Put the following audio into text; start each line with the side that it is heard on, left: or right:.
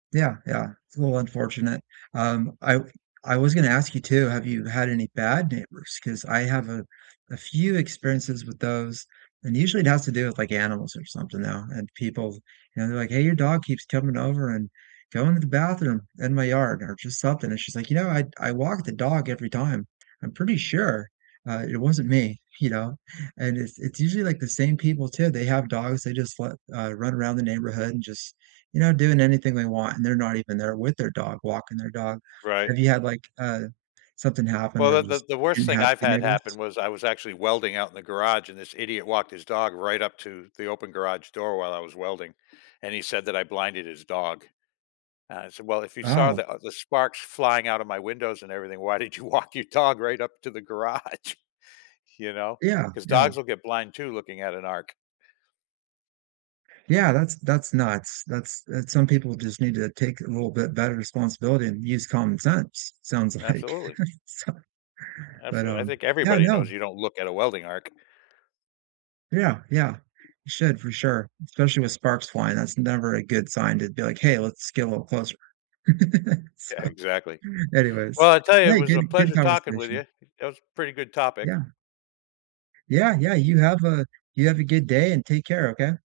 right: Yeah, yeah, it's a little unfortunate, um, I I was gonna ask you too, have you had any bad neighbors? 'Cause I have a a few experiences with those, and usually it has to do with, like, animals or something now, and people, you know, they're, like, "Hey, your dog keeps coming over and going to the bathroom in my yard" or just something, and she's, like, "You know, I'd I walk the dog every time. I'm pretty sure, uh, it wasn't me," you know, and it's it's usually, like, the same people too, they have dogs, they just let uh, run around the neighborhood and just, you know, doing anything they want, and they're not even there with their dog walking their dog.
left: Right.
right: Have you had, like, uh, something happen
left: Well,
right: where you
left: that
right: just
left: that the worst
right: didn't
left: thing
right: have
left: I've
right: good
left: had happen
right: neighbors?
left: was I was actually welding out in the garage and this idiot walked his dog right up to the open garage door while I was welding, and he said that I blinded his dog. Uh, I said, "Well, if you saw
right: Wow.
left: the uh, the sparks flying out of my windows and everything, why did you walk your dog right up to the garage?" You know?
right: Yeah,
left: 'Cause
right: yeah.
left: dogs will get blind too looking at an arc.
right: Yeah, that's that's nuts. That's that's Some people just need to take a little bit better responsibility and use common sense, sounds like,
left: Absolutely.
right: so but,
left: Absu I
right: um
left: think
right: Yeah,
left: everybody
right: no
left: knows you don't look at a welding arc.
right: Yeah, yeah. It should for sure, especially with sparks flying. That's never a good sign to be, like, "Hey, let's get a little closer." So,
left: Exactly.
right: anyways,
left: Well, I tell you, it
right: hey,
left: was
right: good
left: a
right: good
left: pleasure talking with
right: conversation.
left: you. It was pretty good topic.
right: Yeah. Yeah, yeah, you have a you have a good day, and take care, okay?